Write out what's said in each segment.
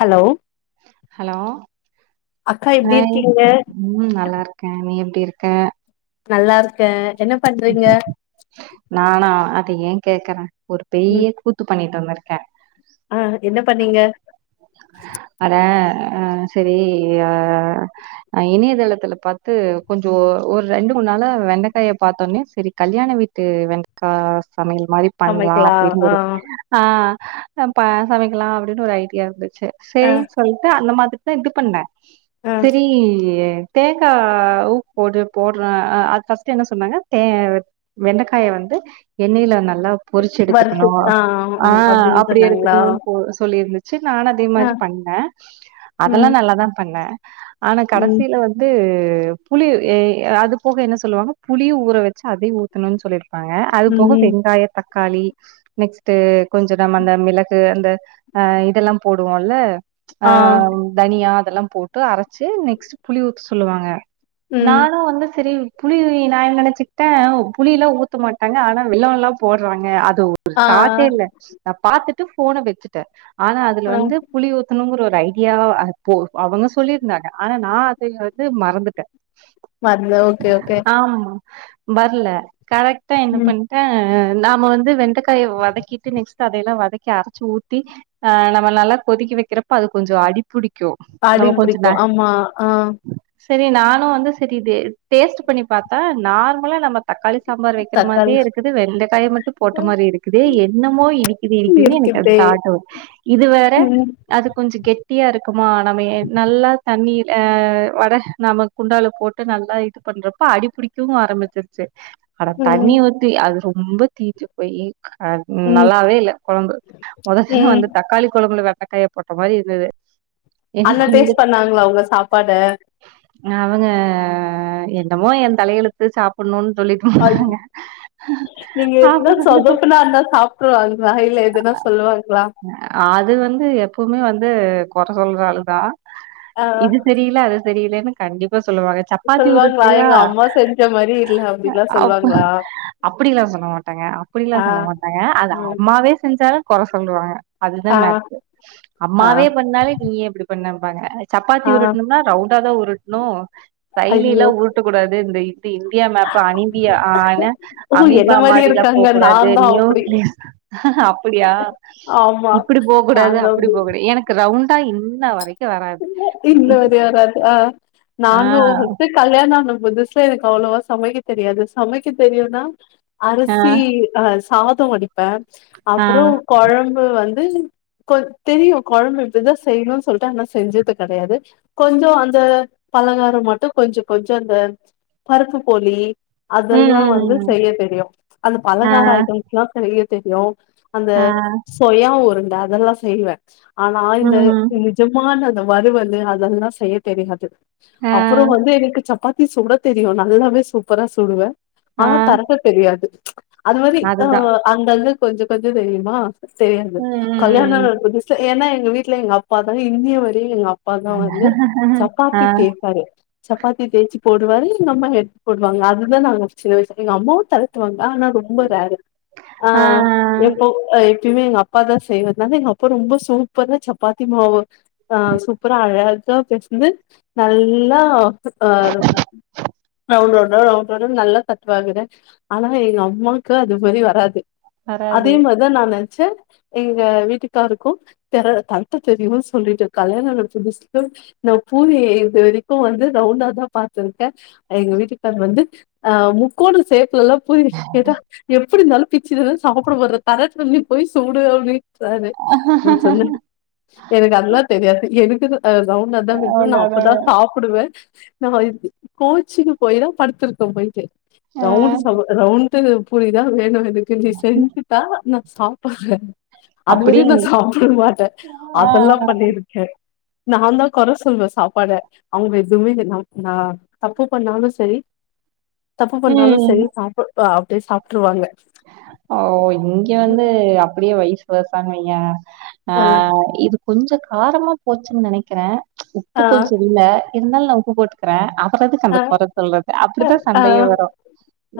Hello hello அக்கா எப்டி hi இருக்கீங்க ம் நல்லாருக்க நீ எப்டி இருக்க நல்லாருக்க என்னப் நானா அது ஏ கேக்கற ஒரு பெரிய ம் கூத்து பண்ணிட்டு வந்தர்க்க ஆ என்ன பண்ணீங்க அதா அ செரி ஆ அ இணையதளத்துல பாத்து கொஞ்சோ ஒர் ரெண்டு மூண்ணாளா வெண்டக்காய பாத்தொன்னே செரி கல்யாண வீட்டு வெண்டக்கா சமையல் மாரி பண்லா சமைக்கலா அப்டின் ஆ ஒரு ஆ நப்ப சமைக்கலான் அப்டின்னு ஒரு ஐடியா இருந்துச்சு ஆ செரி சொல்ட்டு அந்த மாதிரிதா இது பண்ண ஆ சரி தேங்கா ஊப் போடு போட்ற அது ஃபர்ஸ்ட் என்ன சொன்னாங்க தே வெண்டக்காய வந்து எண்ணெய்ல நல்லா பொறிச்சு எடுத்துக்கணு வறுத்து ஆ ஆ அப்டின்னு அப்டி சொன்னாங்களா எடுத்துக்கணுன் போ சொல்லி இருந்து சே நானு அதே ஆ மாரி பண்ண அதல்லா ம் நல்லா தா பண்ண ஆனா ம் கடசில வந் து புளி எ அது போக என்ன சொல்லுவாங்க புளியு ஊற வச்சு அதே ஊ க்கனுன் சொல்லிருப்பாங்க அது போக ம் வெங்காயத் தக்காளி நெக்ஸ்ட்டு கொஞ்ச நம்ம அந்த மிளகு அந்த அ த்தெல்லா போடுவோல்ல ஆ தனியா அதெல்லா போட்டு அரச்சி நெக்ஸ்ட்டு புளி ஊத்த சொல்லுவாங்க ம் நானு வந்து சரி புளி நா என்ன நச்சுக்கிட்ட ஓ புளில்லா ஊத்த மாட்டாங்க ஆனா வெல்லோல்லா போட்றாங்க அது ஒரு ஆ தாட்டே இல்ல நா பாத்துட்டு ஃபோன வச்சுட்ட ஆனா அதுல ஆ வந்து புளி ஊத்தனுங்குற ஒரு ஐடியா அ போ அவுங்க சொல்லியிருந்தாங்க ஆனா நா அது அது மறந்துட்ட மறந்த ஓகே ஓகே ஆமா வர்ல கரெக்டா என்ன ம் பண்ணி ட்ட நாம வந்து வெண்டக்காய வதக்கிட்டு நெக்ஸ்ட்டு அதையெல்லா வதக்கி அரச்சு ஊத்தி ஆ நம்ம நல்லா கொதிக்க வக்கிறப்போ அது கொஞ்சோ அடிப் புடிக்கு நம்ம பாடியும் கொஞ்சோ பிடிக்கு ந ஆமா ஆ சரி நானு வந்து சரி இது டேஸ்ட்டு பண்ணி பாத்தா நார்மலா நம்ம தக்காளி சாம்பார் வக்கிற தக்காளி மாதிரியே இருக்குது வெண்டைக்காய மட்டு போட்ட மாரி இருக்குதே என்னமோ இடி இது இடிக்குதுனு எனக்கு ஒரு இருக்குதே தாட்டு இது வேற ம் அது கொஞ்சோ கெட்டியா இருக்குமா நம்ம ஏ நல்லா தண்ணி அ வட நமக் குண்டால போட்டு நல்லா இது பண்றப்ப அடிபுடிக்கவு ஆரம்மிச்சி செ அட ம் தண்ணி ஊத்தி அது ரொம்ப தீஞ்சு போயி அத் ம் நல்லாவே இல்ல கொழம்பு மொத ம் தக்காளி கொழம்புல வெண்டக்காய போட்ட மாரி இருந்தது என்ன அண்ண கொஞ்ச டேஸ்ட் பண்ணாங்ளா உங்க சாப்பாட அவுங்க என்னமோ எ தலையெழுத்து சாப்புட்ணுன் சொல்லிட் அய்யோ நீங்க எதுனா சாப்பிடுறதுக்கு சொதப்புனா இருந்தா சாப்ட்ருவாங்களா இல்ல எதுனா சொல்லுவாங்களா அது வந்து எப்பவுமே வந்து கொற சொல்ற ஆளு தா ஆ இது செரி இல்ல அது செரி இல்லனு கண்டிப்பா சொல்லுவாங்க சப்பாத்தி சொல்லுவாங்களா உருட்ரியா எங்க அம்மா செஞ்ச மாரி இல்ல அப்டிலா அப்ப சொல்லுவாங்களா அப்டிலா சொல்ல மாட்டாங்க அப்புடிலா ஆ சொல்ல மாட்டாங்க அது ஆ அம்மாவே செஞ்சாலு கொற சொல்லுவாங்க அதுதா ஆ மேட்ரு ஆ அம்மாவே பண்ணாலு நீ ஏ இப்டி பண்ணம்பாங்க சப்பாத்தி ஆ உருட்ணும்னா ரவுண்டாதா உருட்ணு கைலிலா ஐயோ உருட்ட கூடாது இந்த இந்தி இந்தியா மேப்பு அனீபியா ஆ என்ன ஓ என்ன அமீபா மாரி மாரிலா போ இருக்காங்க கூடாது நான்தா அப்டி நியூக்ளிய அப்புடியா ஆமா இப்புடி போ கூடாது நான்தா அப்புடி அப்டி போ கூடா எனக்கு ரவுண்டா இன்ன வரைக் இன்னு வரய வராது அ ஆ நானு ஃபஸ்ட்டு கல்யாணொ ஆன புதுசுல எனக்கு அவ்ளோவா சமைக்க தெரியாது சமைக்க தெரியுனா ஆ அரிசி அ சாதோ வடிப்பே ஆ அப்றோ கொழம்பு வந்து கொ தெரியு கொழம்பு இப்டிதா செய்யணு சொல்ட்டு ஆனா செஞ்சது கெடையாது கொஞ்சோ அந்த பலகாரம் மட்டு கொஞ்சொ கொஞ்சொ அந்த பருப்பு போலி ம் அதெல்லா ம் வந்து ம் செய்ய தெரியு அந்த ஆ பலகாரொ ஐட்டம்ஸ்லா செய்ய தெரியு அந்த ஆ சொய உருண்ட அதெல்லா செய்வே ஆனா இந்த ம் நிஜம் மான் அந்த வருவலு அதெல்லா செய்ய தெரியாது ஆ அப்பறோ வந்து எனக்கு சப்பாத் தி சுட தெரியு நல்லாவே சூப்பரா சுடுவெ ஆ ஆனா தரப்பு தெரியாது அது மாரி ஆ அதுதா அங்க அங்க கொஞ்சொ கொஞ்சொ தெரியுமா தெரியாது ம் கல்யாணொ ம் ஆன புதுசுல ஏனா எங்க வீட்ல எங்க அப்பா தா இன்னிய வரையு எங்க அப் பா தா வந்து ம் ம் ஆ சப்பாத்தி தேப்பாரு சப்பாத்தி தேச்சி போடுவாரு எங்க அம்மா எடுத்து போடுவாங்க அதுதா நாங்க சின்ன வய [unintelligible] எங்க அம்மாவு தர த்துவாங்க ஆனா ரொம்ப ரேரு ஆ எப்போ அ ப்பயுமே எங்க அப்பா தா செய்றதுனால எங்க அப்பா ரொம்ப சூப்பரா சப்பாத்தி மாவு ஆ சூப்பரா அழகா பெசந்து நல்லா [unintelligible] ரவுண்ட் ரவுண்டா ரவுண்ட் ரவுண்டா நல்ல‌ தட்வாங்கங்க ஆனா எங்க அம்மாக்கு அது மாரி வராது வராது அதே மா அதா நா நென்ச்சே எங்க வீட்டுக்காருக்கு தெர தட்ட தெரியு சொல்லிட்டு கல்யாணான புதுசுல நா பூரி இது வரைக்கு வந்து ரவுண்டா தா பாத்துருக்கே எங்க வீட்டுகார் வந்து அ முக்கோண சேப்லெல்லா பூரி கேட்டா எப்டி இருந்தாலு பிச்சு தான சாப்புட [unintelligible] போய் சூடு அப்டின்ட்டாரு ஆஹ எனக்கு அதெல்லா தெரியாது எனக்கு அ ரவுன்டா தா வேனு அவ்வளோ நா அப்பதா அதான். சாப் புடுவே நா கோச்சிக்கு போயிலா படுத்துருக்கே பொய்ட்டு ஆ ரவுண்டு ச ரவுண்ட்டு பூரிதா வேணு எனக்கு நீ செஞ்சு தா நா சாப்புட்றே அது அப்படியே வரையு நா சாப்புட மாட்டே ஆ அதெல்லா ஆ. பண்ணிருக்கே நா தா கொற சொல்லுவ சாப்பாட அவுங்க எதுமே ந நா தப்பு பண்ணாலு செரி தப்பு பண்னாலு ம் செரி சாப்பு ஆ அப்டியே சாப்ட்ருவாங்க ஓ இங்க வந்து அப்படியே வயஸ்வெர்சான் வைய்ய ஆ அ இது கொஞ்சோ காரமா போச்சுன் நனைக்கிற உப்பு அ கொஞ்சோ இல்ல இருந்தாலு நா உப்பு போட்டுக்கற அப்புற எதுக்கு அ அந்த கொற சொல்றது அப்படிதா அ அ சண்டையே வரு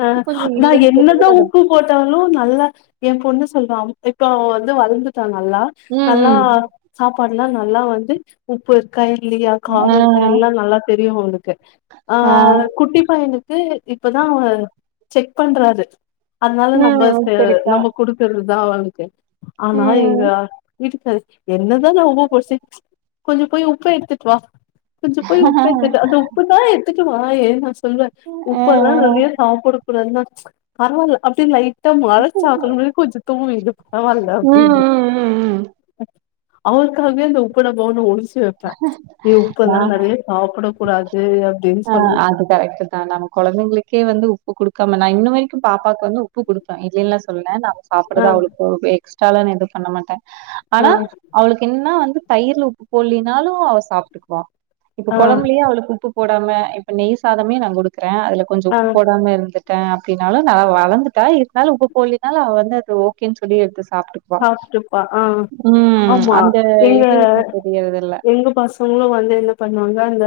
உப்பு கொஞ்சோ இல்லன் தெரிதுலங்க போட்டவளு நல்லா எ பொண்ணு சொல்றா இப்ப வந்து வளர்ந்துட்டா நல்லா ம் நல்லா ம் சாப்பாடுல்லா நல்லா வந்து உப்பு இருக்கா இல்லையா ஆ காரோ இருக்கா எல்லா நல்லா தெரியு அவளுக்கு ஆ குட்டி பையனுக்கு இப்பதா செக் பண்றாரு அதனால ம் நம்பஸ்க்கு சரிக்கா நம்ப குடுக்குறதுதா அவனுக்கு ஆனா இங்க ம் இருக்கு என்னடா இது வம்பா போஷ்சி கொஞ்ச போய் உப்பு எடுத்துட்டு வா கொஞ்சோ போய் ஆ உப்பு எடுத்துட்டு அந்த உப்பதா எத்துட்டு வாயே நா சொல்வ ஆ உப்பெல்லா‌ நறைய சாப்பட கூடாது கூடாதுனா பரவாயில்ல அப்டின் லை ட்டா மழ சாத்தணுமேன் கொஞ்சோ தோணுது இது பரவாயில்ல ம் ம் அப்டிந்து ம் ம் அவளுக்காகவே அந்த உப்பு டப்பாவலா ஒலிச் ட்டு வைப்பே நீ நா உப்பெல்லா நறைய சாப்பட கூடாது அப்டின் ஆ சொல்லிட் [unintelligible] நம்ம கொழந்தைங்களுக்கே வந்து உப்பு குடுக்காம நா இன்ன வரைக்கும் பாப்பாக்கு வந்து உப்பு குடுப்ப இல்லேல்லா சொல்லல ந ஆ சாப்படுறதா அவுளுக்குவே எக்ஸ்ட்ரால எது பண்ண மாட்ட ஆ ஆனா அவளுக்கு என்னா வந்து தயிர்ல உப்பு போல்லினாலு அவ சாப்ட்டுக்குவா இப்ப ஆ கொழம்புலயு அவளுக்கு உப்பு போடாம இப்ப நெய் சாதமே நா குடுக்குற அதுல கொஞ்சோ ஆ உப்பு போடாம இருந்து ட அப்டினாலு நா வளந்துட்டா இருந்தாலு உப்பு போட்லேனாலு அவ வந்து அது ஓகேன் சொல்லி எடுத்து சாப்ட்டுக் சாப்ட்டுப்பா ஆ ஆமா அந்த எங்க இது இன்னும் தெரியறதில்ல எங்க பஸ் அவுங்களு வந்து என்ன பண்ணுவாங்க அங்க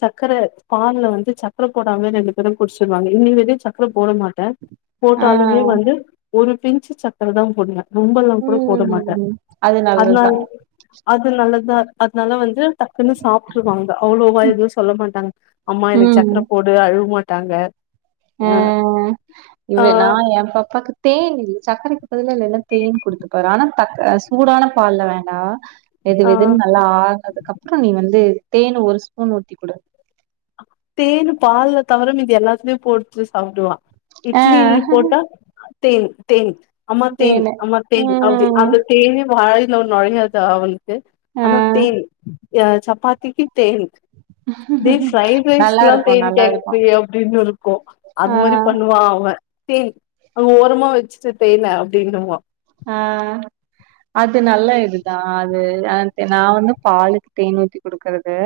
சக்கர பால்ல வந்து சக்கர போடாம்லே ரெண்டு பேரு குடிச்சிருவாங்க இன்னி வரையு சக் சக்கர போட மாட்ட ஆ போட்டாலுமே வந்து ஒரு பின்ச்சு சக்கர தா போடுவ ரொம்பல்லா கூட போட மாட்ட ம் அது அதனால் நல்லதுதான் அதுநால்லதா அதனால வந்து டக்குன்னு சாப்ட்ருவாங்க அவ்ளோவா எது சொல்ல மாட்டாங்க அம்மா எனக்கு ம் சக்கர போடு அழுவ மாட்டாங்க அ அ அ ஆ இவ நா எ பாப்பாக்கு தேனு சர்க்கரைக்கு பதுலா இல்லனா தேனு குடுத்துப்பாரு ஆனா தக் சூடான பால்ல வேண்டா வெது ஆ வெதுன் நல்லா ஆறனதுக்கப்புறோ நீ வந்து தேனு ஒரு ஸ்பூன் ஊத்தி குடு தேனு பால்ல தவர மீதி எல்லாத்துலயு போட்டு சாப்டுவா ஆ இட்லிலயு போட்டா தேன் தேன் அம்மா தேன் தேனு அம்மா தேன் அவ்து ம் அந்த தேனே வாய் உள்ள நொழையாதா அவளுக்கு ஆ ஆனா தேன் அ‌ சப்பாத்திக்கு தேன் உம் ஹம் க்லா தேன் கேக்றியே அப்டின்னு இருக்கு ஆ அது மாரி பண்ணு வா அவ தேன் அங்க ஓரமா வச்சுட்டு தேன அப்டின்னுவா ஆ அது நல்ல இதுதா அது அ நா வந்து பாலுக்கு தேன் ஊத்தி குடுக்குறது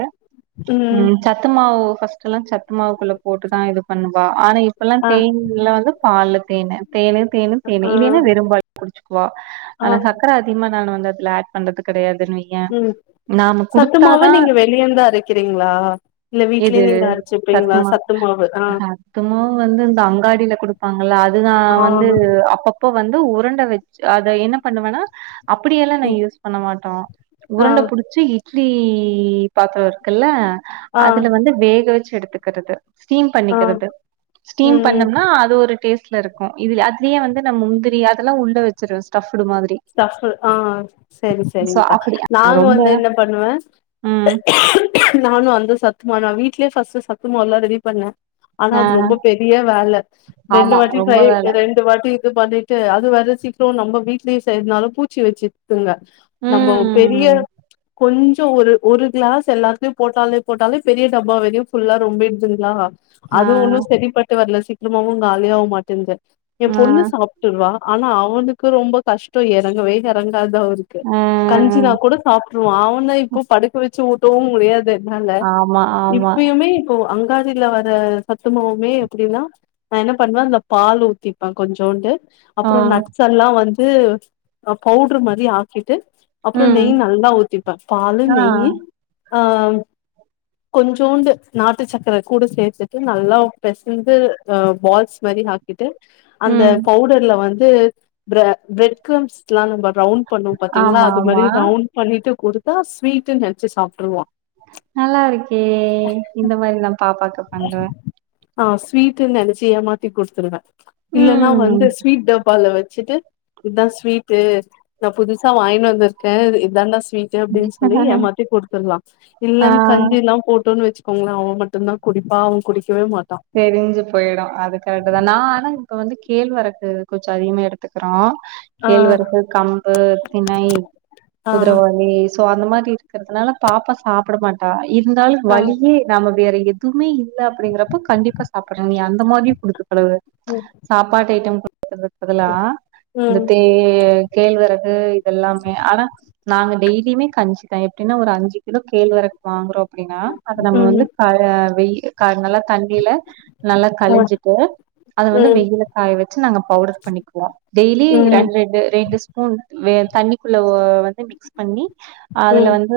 ம் சத்து மாவு ஃபஸ்ட்டுல்லா சத்து மாவுக்குள்ள போட்டுதா இது பண்ணுவா ஆனா இப்பல்லா ஆ தேன்ல வந்து பாலு தேனு தேனு தேனு ஆ தேனு இல்லைன்னா வெறும்பால் குடிச்சுக்குவா ஆ ஆனா சக்கர அதிகமா நானு வந்து அதுல ஆட் பண்றது கடையாதுன்னு வய் ம் சத்துமாவ நீங்க வெளியருந்து அரைக்கிறீங்ளா இல்ல வீட்லயே எது நீங்க அரச்சுப்பீங்களா சத்து மாவு ஆ சத்துமாவு வந்து இந்த அங்காடில குடுப்பாங்கல்ல அதுதா வந்து ஆ அப்பப்ப வந்து உரண் வச்சு அத என்ன பண்ணுவன்னா அப்படியெல்லா நா ம் யூஸ் பண்ண மாட்ட ஆ உருண்ட புடிச்சி இட்லி பாத்தரோ இருக்குல்ல ஆ அதுல வந்து வேக வச்சு எடுத்துக்குறது ஸ்டீம் ஆ பண்ணிக்கிறது ஸ்டீம் ம் பண்ணம்னா அது ஒரு டேஸ்ட் இதுல இருக்கு இது அதுலயே வந்து நம் முந்திரி அதெல்லா உள்ள வச்சிருவ ஸ்டஃப்டு மாதிரி ஸ்டஃப்டு ஆ சரி சோ சரி்ங்க்கா அப்படி நாங்க ரொம்ப வந்து என்ன பண்ணுவ ம் நானு அந்த சத்துமாதா நா வீட்லயே ஃபர்ஸ்ட் சத்துமால்லா ரெடி பண்ண ஆனா ஆ அது ரொம்ப பெரிய வேல ரெண்டு ஆமா வாட்டி ரொம்ப ரை வேல ரெண்டு வாட்டி இது பண்ணிட்டு அது வர்ற சீக்கிரொ நம்ம வீட்லயே செய்றதுனால பூச்சி வச்சுருதுங்க நம்போ பெரிய ம் கொஞ்சோ ஒரு ஒரு கிளாஸ் எல்லாத்துலயு போட்டாலே போட்டாலே பெரிய டப்பா வரையு ஃபுல்லா ரொம்பிடுதுங்லா ஆ அது ஒன்னு சரிப்பட்டு வர்ல சீக்கிரமாவு காலியாவுமாட்டுந்து எ ஆ பொண்ணு சா ப்ட்டுர்றா ஆனா அவளுக்கு ரொம்ப கஷ்ட எறங்கவே எறங்காது அவருக்கு ஆ கஞ்சினா கூட சாப்டுருவா அவனா இப்போ படுக்க வச்சு ஊட்டவு முடியாது அதனால ஆமா ஆமா இப்பயுமே இப்போ அங்காடில வர சத்துமாவுமே எப்டின்னா நா என்ன பண்ணுவ இந்த பால் ஊத்திப்ப கொஞ்சோண்டு அப்ரொ ஆ நட்ஸ்சல்லா வந்து பவுட்ரு மாரி ஆக்கிட்டு அப்ற ம். நெய் நல்லா ஊத்திப்ப பாலு ஆ. நெய்யி ஆ கொஞ்சோண்டு நாட்டு சக்கர கூட சேர்த்துட்டு நல்லா பெசந்து ஆ பால் ஸ்வதி ஆக்கிட்டு அந்த ம். பவுடர்ல வந்து பிர ப்ரட் க்ரம்ஸ்லா நம்ம ரவுண்ட் பண்ணுவோ பாத்தீங்ளா ஆமா, அது ஆமா. மாரி ரவுண்ட் பண்ணிட்டு குடுத்தா ஸ்வீட்டுன் நெனச்சு சாப்ட்டுருவா நல்லாருக்கே இந்த மாரி நா பாப்பாக்கு பண்ற நா ஸ்வீட்டுன் நெனச்சு ஏமாத்தி குடுத்துருவ இல்லன்னா வந்து ம். ஸ்வீட் டப்பால வச்சுட்டு இதா ஸ்வீட்டு நா புதுசா வாங்கினு வந்துருக்க இதான்டா ஸ்வீட் அப்டின் சொல்லி ஏமாத்தி குடுத்துட்லா ஆ இல்லன் கஞ்சிலா போட்டோன் வச்சுக்கோங்களே அவ மட்டுதா குடிப்பா அவ குடிக்கவே மாட்டா தெரிஞ்சு போய்டு அதுக்காகதா நா ஆனா இப்ப வந்து கேழ்வரகு கொஞ்சோ அதிகமா எடுத்துக்குறோ ஆ கேழ்வரகு கம்பு தினை ஆ குதுரவாலி சோ அந்த மாதிரி இருக்கிறதுனால பாப்பா சாப்ட மாட்டா இருந்தாலு ஆ வழியே நாம வேற எதுமே இல்ல அப்ப கண்டிப்பா சாப்பிட்ற நீ அந்த மாரி குடுத்துப்பழவுற ம் சாப்பாடு ஐட்ட குடுக்குறதுக்கு பதிலா இந்த ம் தே கேழ்வரகு இதெல்லாமே ஆனா நாங்க டெய்லியுமே கஞ்சிதா எப்டின்னா ஒரு அஞ்சு கிலோ கேழ்வர வாங்குறோ அப்டின்னா அத நம்ம வந்து ம் காய வெயி காய நல்லா தண்ணில நல்லா ஆ கழிஞ்சிட்டு அத வந்து ம் வெயில்ல காய வச்சு நாங்க பவுடர் பண்ணிக்குவோ டெய்லி ம் ரெண்டு ரெண்டு ரெண்டு ஸ்பூன் தண்ணிக்குள்ள வந்து மிக்ஸ் பண்ணி அதுல ம் வந்து து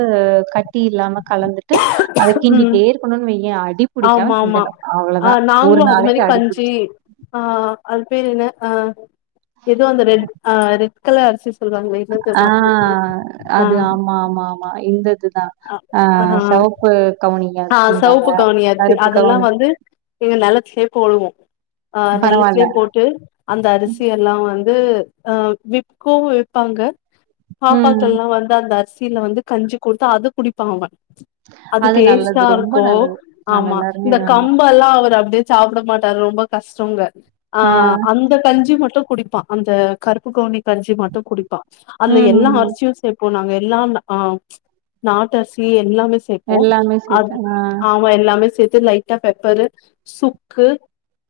கட்டி இல்லாம கலந்துட்டு அத ம் கின்டிட்டே இருக்கணுன் வையே அடி புடிக்காம ஆமா ஆமா கிண்டணு ஆ அவ்ளோதா ஒரு நாங்களு அது மாரி நாளைக்கு அடி கஞ்சி புடிச்ச ஆ அது பேரு என்ன ஆ எதோ. அந்த ரெட் ஆ ரெட் கலர் அரிசி சொல்லுவாங்களே என்ன பேர் ஆ மறந்துருச்சு ஆ அது ஆமா ஆமா இந்ததுதா ஆ செவப் இது கவூனிங்க ஆ அரிசில்தாங்க கருப்பு கவுனி ஏங்க நல்லத் ஷேப்பூ ஒழுகூ அ பரவால்ல. நல்லத்திலயே போட்டு அந்த அரிசி எல்லாம் வந்து அ விக்குவூ விப்பாங்க பாப்பக் ம். கெல்லா வந்து அந்த அரிசியில வந்து கஞ்சி கொட்த்தா அது குடிப்பா அவெ அது நல்லது ல்லா ரொம்ப இருக்கோ நல்லது. நாம ஆமா எல்லாருமே இந்த இது பண்ணலாம். கம்பு அப்பல்லா அவர் அப்படியே சாப்பிட மாட்டாரு ரொம்ப கஷ்டம்ங்க ஆ அந்த கஞ்சி மட்டு குடிப்பான் அந்த கருப்பு கவுனி கஞ்சி மட்டூ குடிப்பான் அதுல எல்லா ம். அரிசியூ சேர்ப்போ நாங்க எல்லா ஆ நாட்ட அரிசி எல்லாமே சேர்ப்போ எல்லாமே சேர்த்து ஆ அவ எல்லாமே சேர்த்து லைட்டா பெப்பரு சுக்கு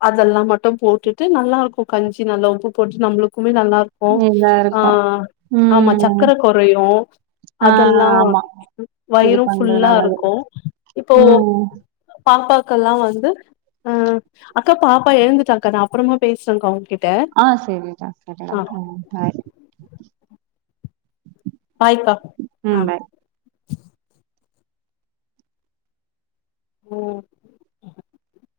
அதெல்லா மட்டு போட்டுட்டு நல்லா இருக்கூ கஞ்சி நல்லா உப்பு போட்டு நம்மளுக்குமே நல்லா இருக் கூ இதா ஆ இருக்கும். ஆமா ம். சக்கரை குறையூ ஆ அதெல்லா வந் ஆமா. இது வயிரூ பண்றது ஃபுல்லா நல்லது. இருக்கே இப்போ ம். பாப்பாக்கல்லா வந்து ஆ அக்கா பாப்பா எழுந்துட்டாக்கா நா அப்புறமா பேசுறேங்கா உங்க கிட் ஆ சரிங்டா டாடா ம் பாய் ஹாய்ப்பா ம் பாய் ம்